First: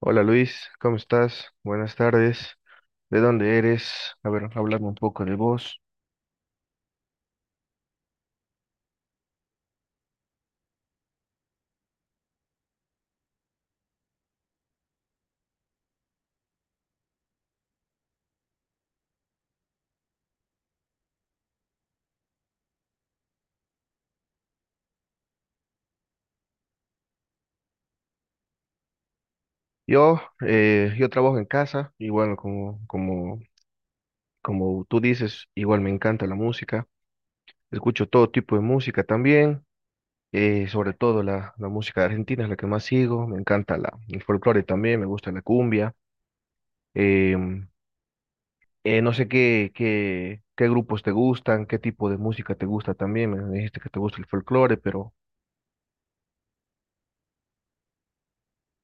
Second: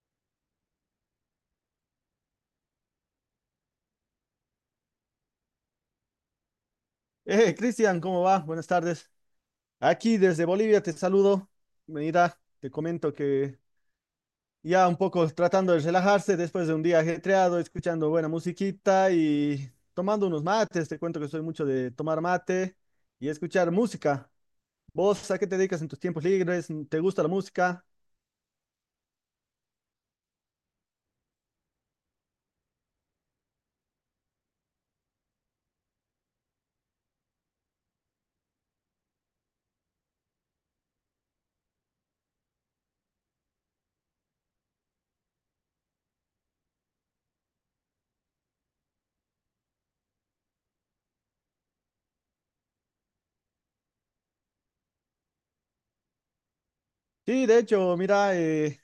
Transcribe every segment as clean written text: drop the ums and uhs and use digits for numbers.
Hola Luis, ¿cómo estás? Buenas tardes. ¿De dónde eres? A ver, háblame un poco de vos. Cristian, ¿cómo va? Buenas tardes. Aquí desde Bolivia te saludo. Mira, te comento que ya un poco tratando de relajarse después de un día ajetreado, escuchando buena musiquita y tomando unos mates. Te cuento que soy mucho de tomar mate y escuchar música. ¿Vos a qué te dedicas en tus tiempos libres? ¿Te gusta la música? Yo, yo trabajo en casa y bueno, como tú dices, igual me encanta la música. Escucho todo tipo de música también, sobre todo la música argentina es la que más sigo. Me encanta el folclore también, me gusta la cumbia. Em, no sé qué grupos te gustan, qué tipo de música te gusta también. Me dijiste que te gusta el folclore, pero. Sí, de hecho, mira,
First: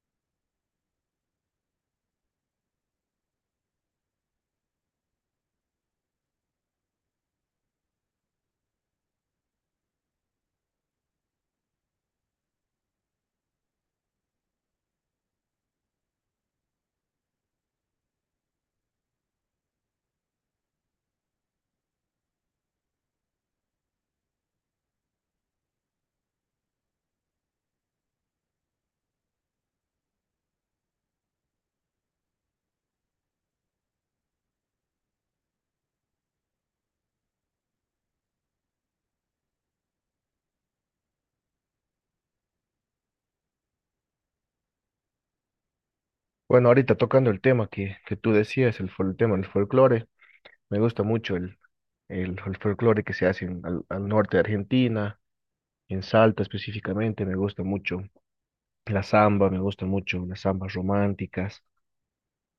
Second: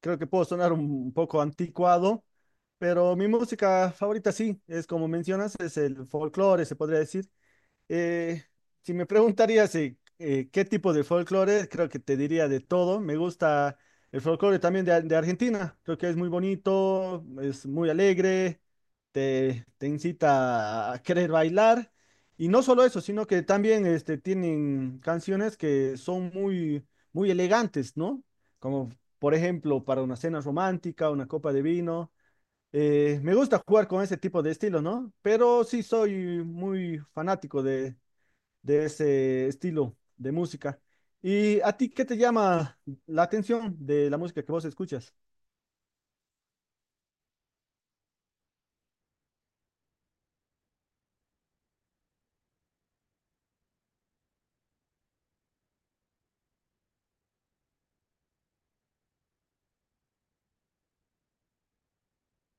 creo que puedo sonar un poco anticuado, pero mi música favorita sí, es como mencionas, es el folclore, se podría decir. Eh, si me preguntarías qué tipo de folclore, creo que te diría de todo. Me gusta el folclore también de, de Argentina. Creo que es muy bonito, es muy alegre, te incita a querer bailar. Y no solo eso, sino que también este, tienen canciones que son muy, muy elegantes, ¿no? Como por ejemplo para una cena romántica, una copa de vino. Me gusta jugar con ese tipo de estilo, ¿no? Pero sí soy muy fanático de ese estilo de música. ¿Y a ti qué te llama la atención de la música que vos escuchas? Bueno, ahorita tocando el tema que tú decías, el tema del folclore, me gusta mucho el folclore que se hace al norte de Argentina, en Salta específicamente, me gusta mucho la samba, me gustan mucho las zambas románticas,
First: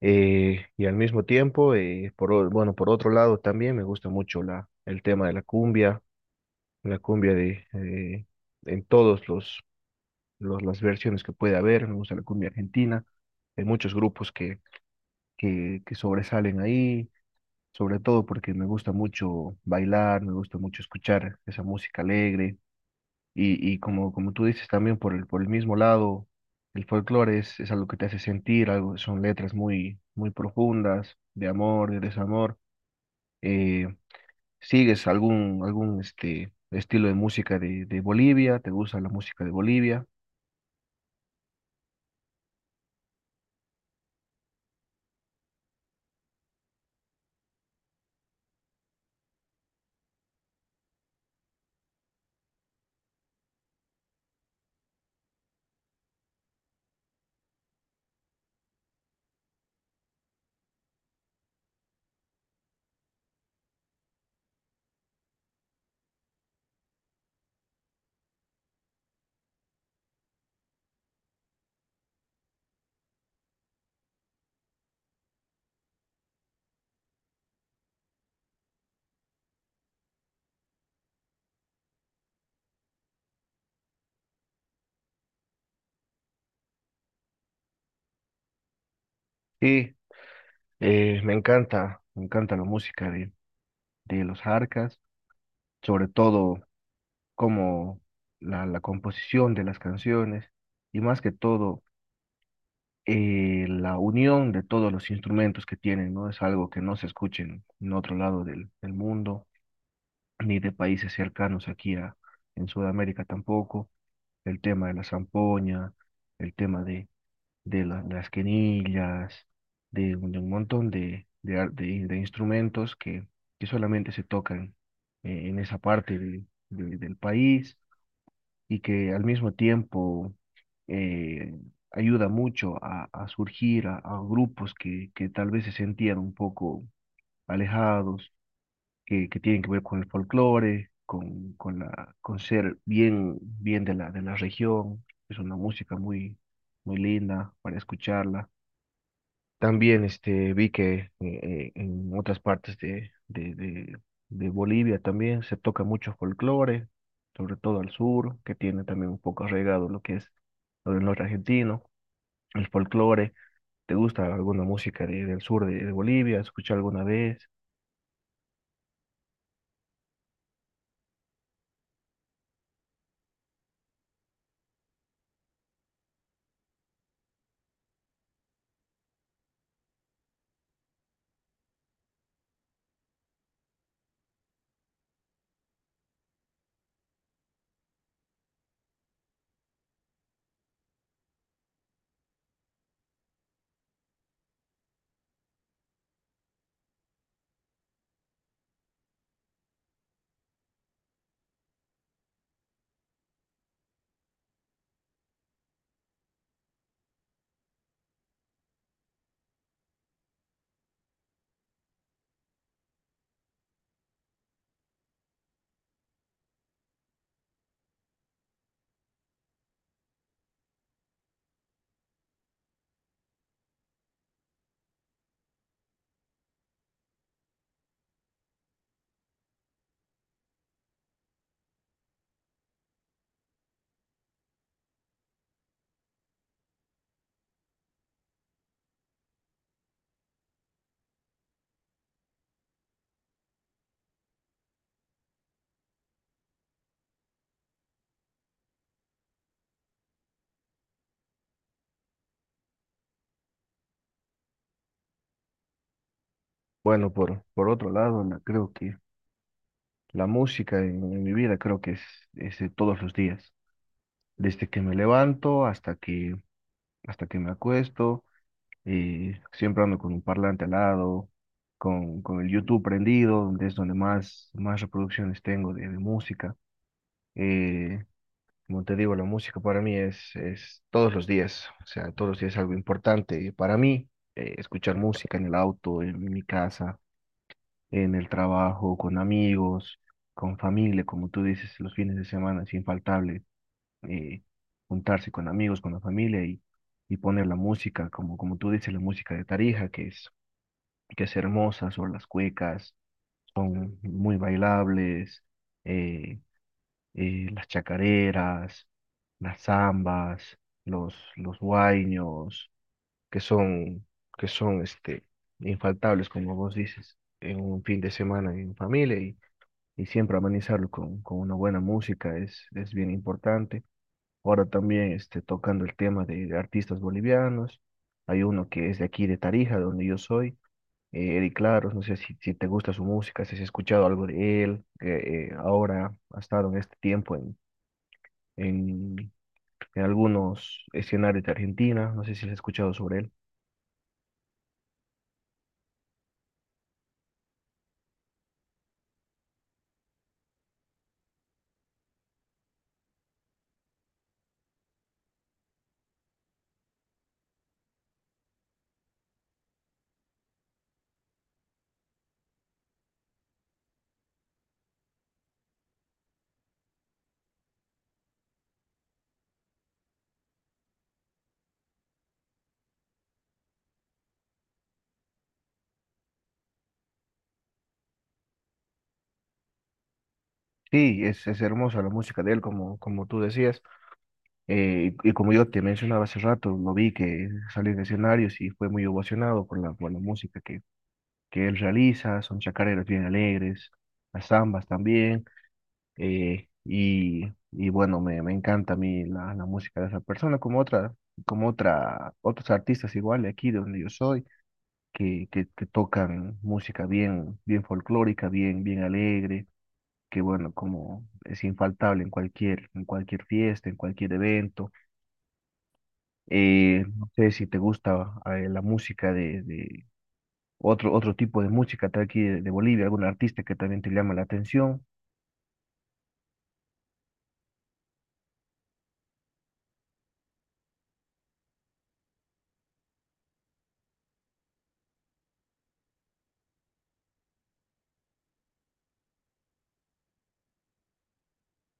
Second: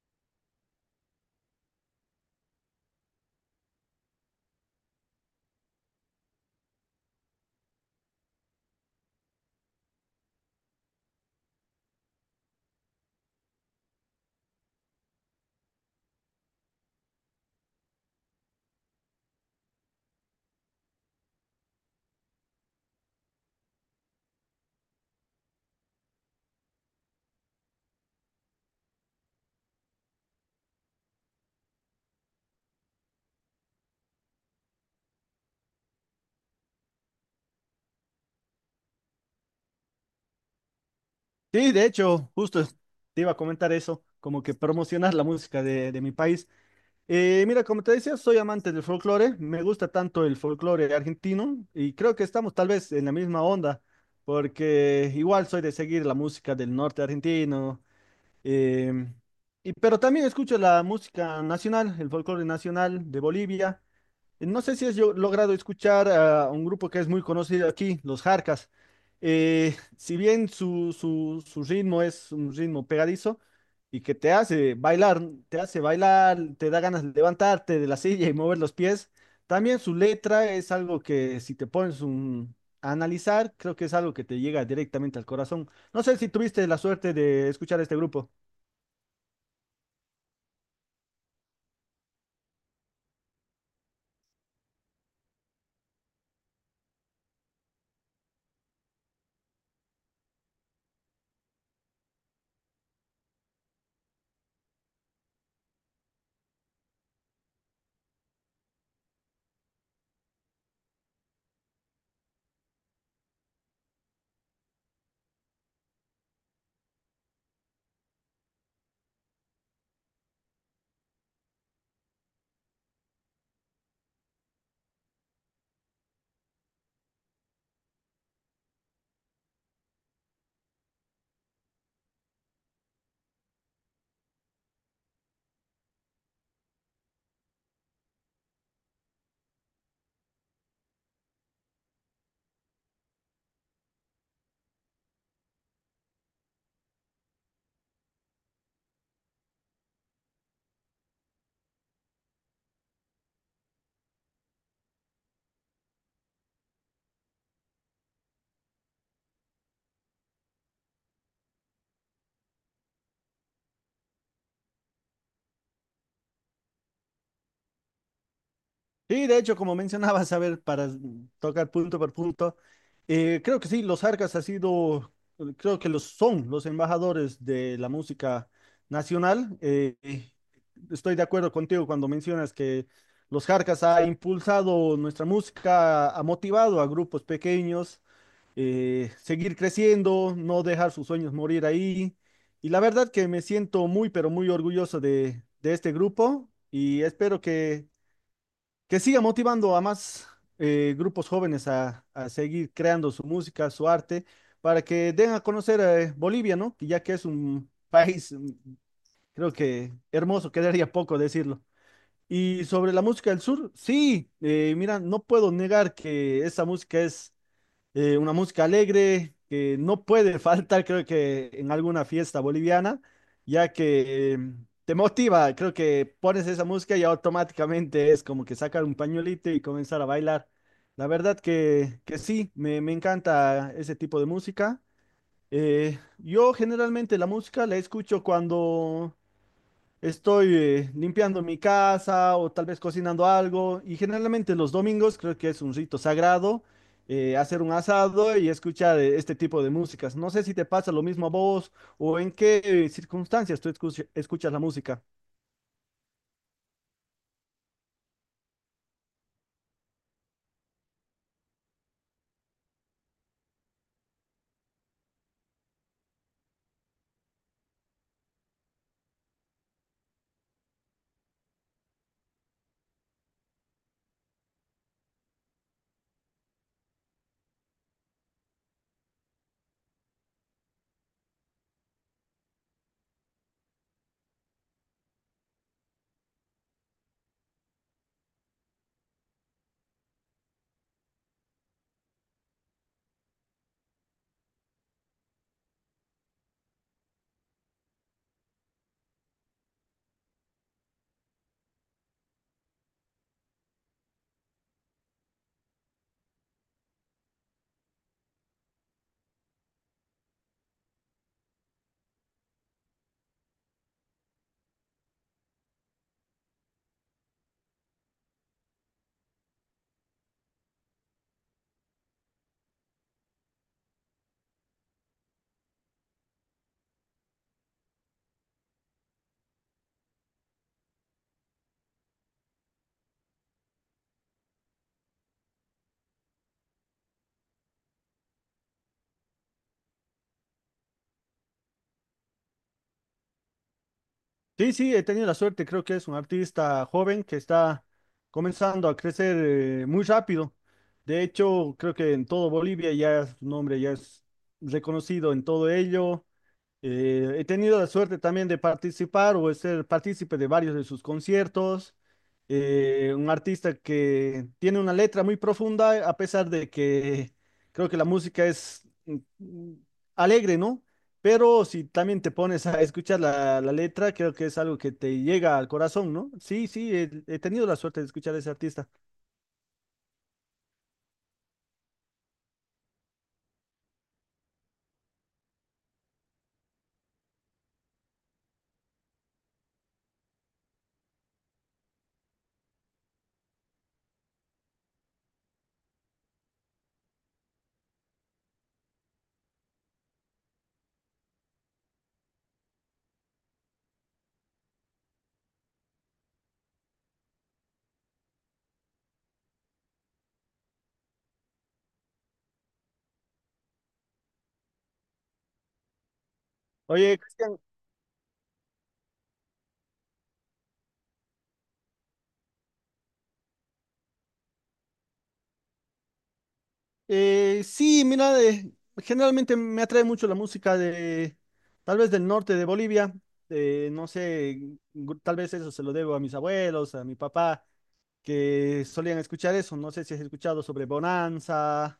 y al mismo tiempo, bueno, por otro lado también me gusta mucho el tema de la cumbia de, en todos las versiones que puede haber, me gusta la cumbia argentina, hay muchos grupos que sobresalen ahí sobre todo porque me gusta mucho bailar, me gusta mucho escuchar esa música alegre y como, como tú dices también por el mismo lado, el folclore es algo que te hace sentir, algo, son letras muy, muy profundas de amor, de desamor. Eh, ¿Sigues algún estilo de música de Bolivia? ¿Te gusta la música de Bolivia? Sí, de hecho, justo te iba a comentar eso, como que promocionar la música de mi país. Mira, como te decía, soy amante del folclore, me gusta tanto el folclore argentino y creo que estamos tal vez en la misma onda, porque igual soy de seguir la música del norte argentino, em, y, pero también escucho la música nacional, el folclore nacional de Bolivia. No sé si has logrado escuchar a un grupo que es muy conocido aquí, los Jarcas. Si bien su ritmo es un ritmo pegadizo y que te hace bailar, te hace bailar, te da ganas de levantarte de la silla y mover los pies, también su letra es algo que si te pones a analizar, creo que es algo que te llega directamente al corazón. No sé si tuviste la suerte de escuchar este grupo. Sí, me encanta la música de los Jarcas, sobre todo. Como la composición de las canciones y más que todo la unión de todos los instrumentos que tienen, ¿no? Es algo que no se escucha en otro lado del mundo, ni de países cercanos aquí a, en Sudamérica tampoco. El tema de la zampoña, el tema de las quenillas, de un montón de instrumentos que solamente se tocan en esa parte del país y que al mismo tiempo eh, ayuda mucho a, surgir a, grupos que tal vez se sentían un poco alejados, que tienen que ver con el folclore, con ser bien, bien de la región. Es una música muy, muy linda para escucharla. También vi que en otras partes de Bolivia también se toca mucho folclore, sobre todo al sur, que tiene también un poco arraigado lo que es lo del norte argentino, el folclore. ¿Te gusta alguna música del sur de Bolivia? ¿Has escuchado alguna vez? Sí, de hecho, como mencionabas, a ver, para tocar punto por punto, creo que sí, los arcas ha sido, creo que los son los embajadores de la música nacional. Estoy de acuerdo contigo cuando mencionas que los Jarcas ha impulsado nuestra música, ha motivado a grupos pequeños seguir creciendo, no dejar sus sueños morir ahí. Y la verdad que me siento muy, pero muy orgulloso de este grupo y espero que siga motivando a más grupos jóvenes a seguir creando su música, su arte, para que den a conocer Bolivia, ¿no? Que ya que es un país, creo que hermoso, quedaría poco decirlo. Y sobre la música del sur, sí, mira, no puedo negar que esa música es una música alegre que no puede faltar, creo que en alguna fiesta boliviana, ya que te motiva, creo que pones esa música y automáticamente es como que sacar un pañuelito y comenzar a bailar. La verdad que sí, me encanta ese tipo de música. Yo generalmente la música la escucho cuando estoy limpiando mi casa o tal vez cocinando algo y generalmente los domingos creo que es un rito sagrado hacer un asado y escuchar este tipo de músicas. No sé si te pasa lo mismo a vos o en qué circunstancias tú escuchas la música. Bueno, por otro lado, creo que la música en mi vida creo que es de todos los días, desde que me levanto hasta que me acuesto y siempre ando con un parlante al lado, con el YouTube prendido, donde es donde más reproducciones tengo de música. Eh, Como te digo, la música para mí es todos los días, o sea, todos los días es algo importante para mí, escuchar música en el auto, en mi casa, en el trabajo, con amigos, con familia, como tú dices, los fines de semana es infaltable, eh, juntarse con amigos, con la familia y poner la música, como tú dices, la música de Tarija, que es hermosa sobre las cuecas, son muy bailables, eh, las chacareras, las zambas, los huayños, que son, que son infaltables, como vos dices, en un fin de semana en familia y siempre amenizarlo con una buena música es bien importante. Ahora también tocando el tema de artistas bolivianos, hay uno que es de aquí de Tarija, donde yo soy, Eddie Claros, no sé si te gusta su música, si has escuchado algo de él, que ahora ha estado en este tiempo en, en algunos escenarios de Argentina, no sé si has escuchado sobre él. Sí, sí, he tenido la suerte, creo que es un artista joven que está comenzando a crecer muy rápido. De hecho, creo que en todo Bolivia ya su nombre ya es reconocido en todo ello. He tenido la suerte también de participar o de ser partícipe de varios de sus conciertos. Un artista que tiene una letra muy profunda, a pesar de que creo que la música es alegre, ¿no? Pero si también te pones a escuchar la letra, creo que es algo que te llega al corazón, ¿no? Sí, sí, he tenido la suerte de escuchar a ese artista. Sí, es hermosa la música de él, como tú decías, y como yo te mencionaba hace rato, lo vi que salió en escenarios y fue muy ovacionado por la música que él realiza, son chacareras bien alegres, las zambas también. Y bueno, me encanta a mí la música de esa persona, otros artistas igual de aquí de donde yo soy, que tocan música bien, bien folclórica, bien, bien alegre, que bueno, como es infaltable en cualquier fiesta, en cualquier evento. Oye, No sé Cristian, si te gusta la música de otro tipo de música de aquí de Bolivia, algún artista que también te llama la atención. Sí, mira, generalmente me atrae mucho la música de, tal vez del norte de Bolivia, no sé, tal vez eso se lo debo a mis abuelos, a mi papá, que solían escuchar eso, no sé si has escuchado sobre Bonanza,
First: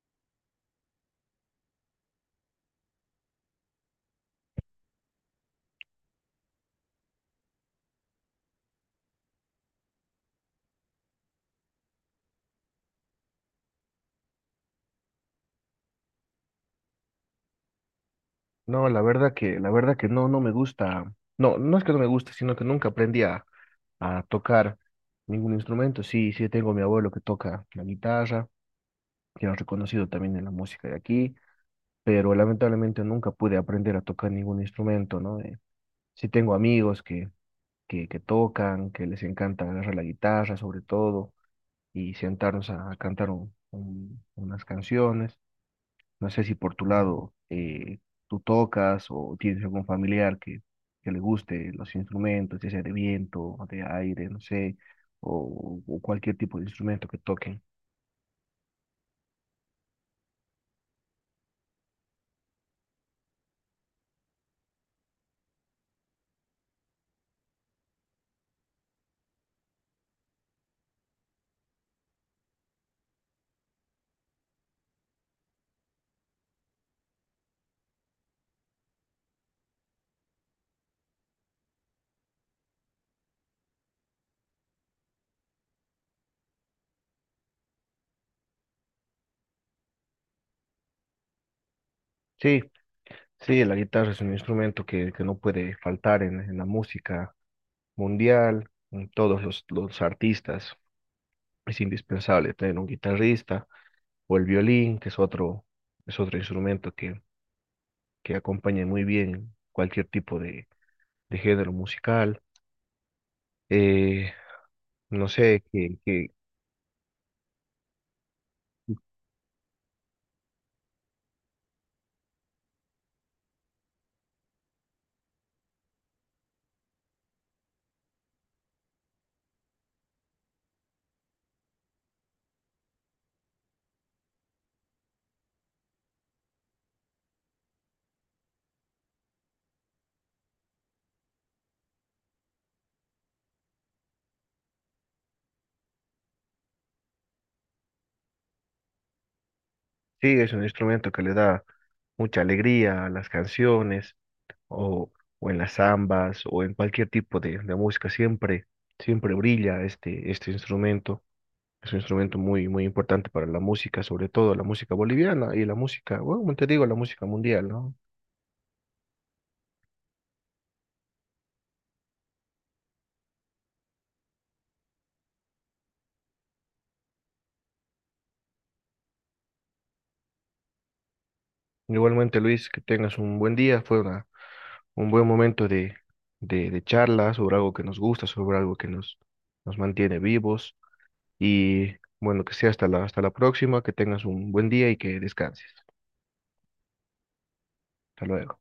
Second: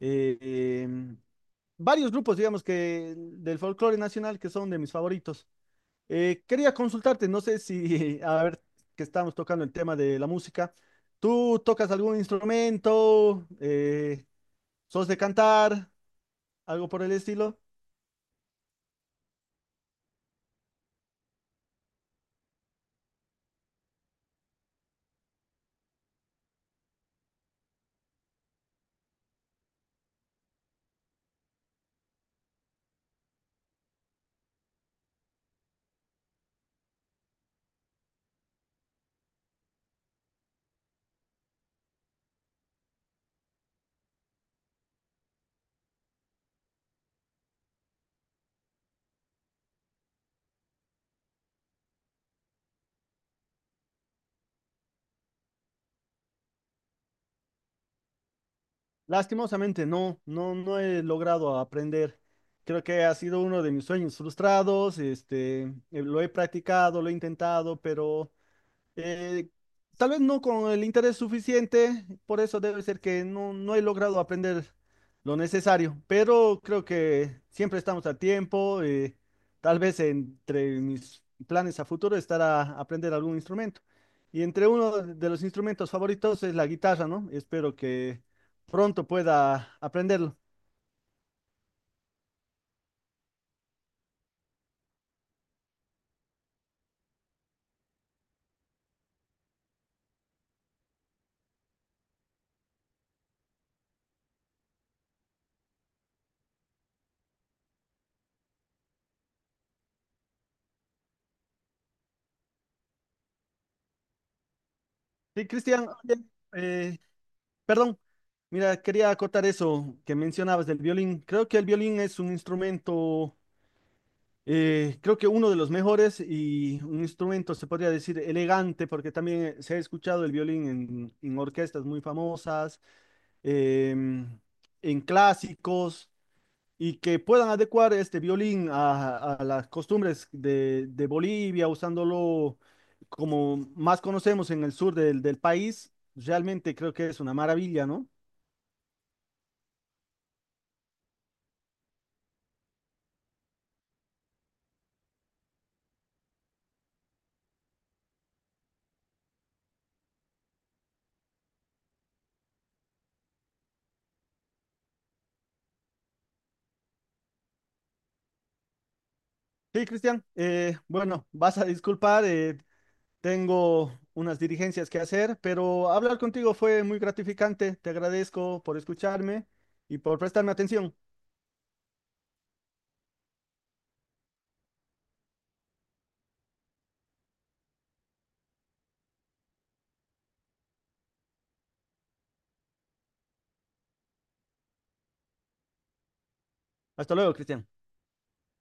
eh, em, varios grupos, digamos, que del folclore nacional que son de mis favoritos. Quería consultarte, no sé si, a ver, que estamos tocando el tema de la música, ¿tú tocas algún instrumento? ¿Sos de cantar? ¿Algo por el estilo? No, la verdad que no me gusta. No, no es que no me guste, sino que nunca aprendí a, tocar ningún instrumento. Sí, sí tengo a mi abuelo que toca la guitarra, que es reconocido también en la música de aquí, pero lamentablemente nunca pude aprender a tocar ningún instrumento, ¿no? Sí tengo amigos que tocan, que les encanta agarrar la guitarra sobre todo y sentarnos a, cantar unas canciones. No sé si por tu lado tú tocas o tienes algún familiar que le guste los instrumentos, ya sea de viento, o de aire, no sé, o cualquier tipo de instrumento que toquen. Lastimosamente no, no, no he logrado aprender. Creo que ha sido uno de mis sueños frustrados. Este, lo he practicado, lo he intentado, pero Eh, tal vez no con el interés suficiente, por eso debe ser que no, no he logrado aprender lo necesario, pero creo que siempre estamos a tiempo. Tal vez entre mis planes a futuro estará aprender algún instrumento. Y entre uno de los instrumentos favoritos es la guitarra, ¿no? Espero que pronto pueda aprenderlo. Sí, sí, la guitarra es un instrumento que no puede faltar en la música mundial, en todos los artistas. Es indispensable tener un guitarrista o el violín, que es otro instrumento que acompaña muy bien cualquier tipo de género musical. Eh, No Sí, sé, Cristian, que, oye, que eh, perdón. Mira, quería acotar eso que mencionabas del violín. Creo que el violín es un instrumento. Creo que uno de los mejores y un instrumento, se podría decir, elegante, porque también se ha escuchado el violín en orquestas muy famosas, em, en clásicos, y que puedan adecuar este violín a las costumbres de Bolivia, usándolo como más conocemos en el sur del, del país, realmente creo que es una maravilla, ¿no? sí, es un instrumento que le da mucha alegría a las canciones o, o en las zambas o en cualquier tipo de música. Siempre brilla este instrumento. Es un instrumento muy, muy importante para la música, sobre todo la música boliviana y la música, bueno, como te digo, la música mundial, ¿no? Sí, Cristian, bueno, vas a disculpar, tengo unas dirigencias que hacer, pero hablar contigo fue muy gratificante. Te agradezco por escucharme y por prestarme atención. Igualmente, Luis, que tengas un buen día. Fue un buen momento de charla sobre algo que nos gusta, sobre algo que nos mantiene vivos. Y bueno, que sea hasta la próxima, que tengas un buen día y que descanses. Hasta luego, Cristian. Hasta luego.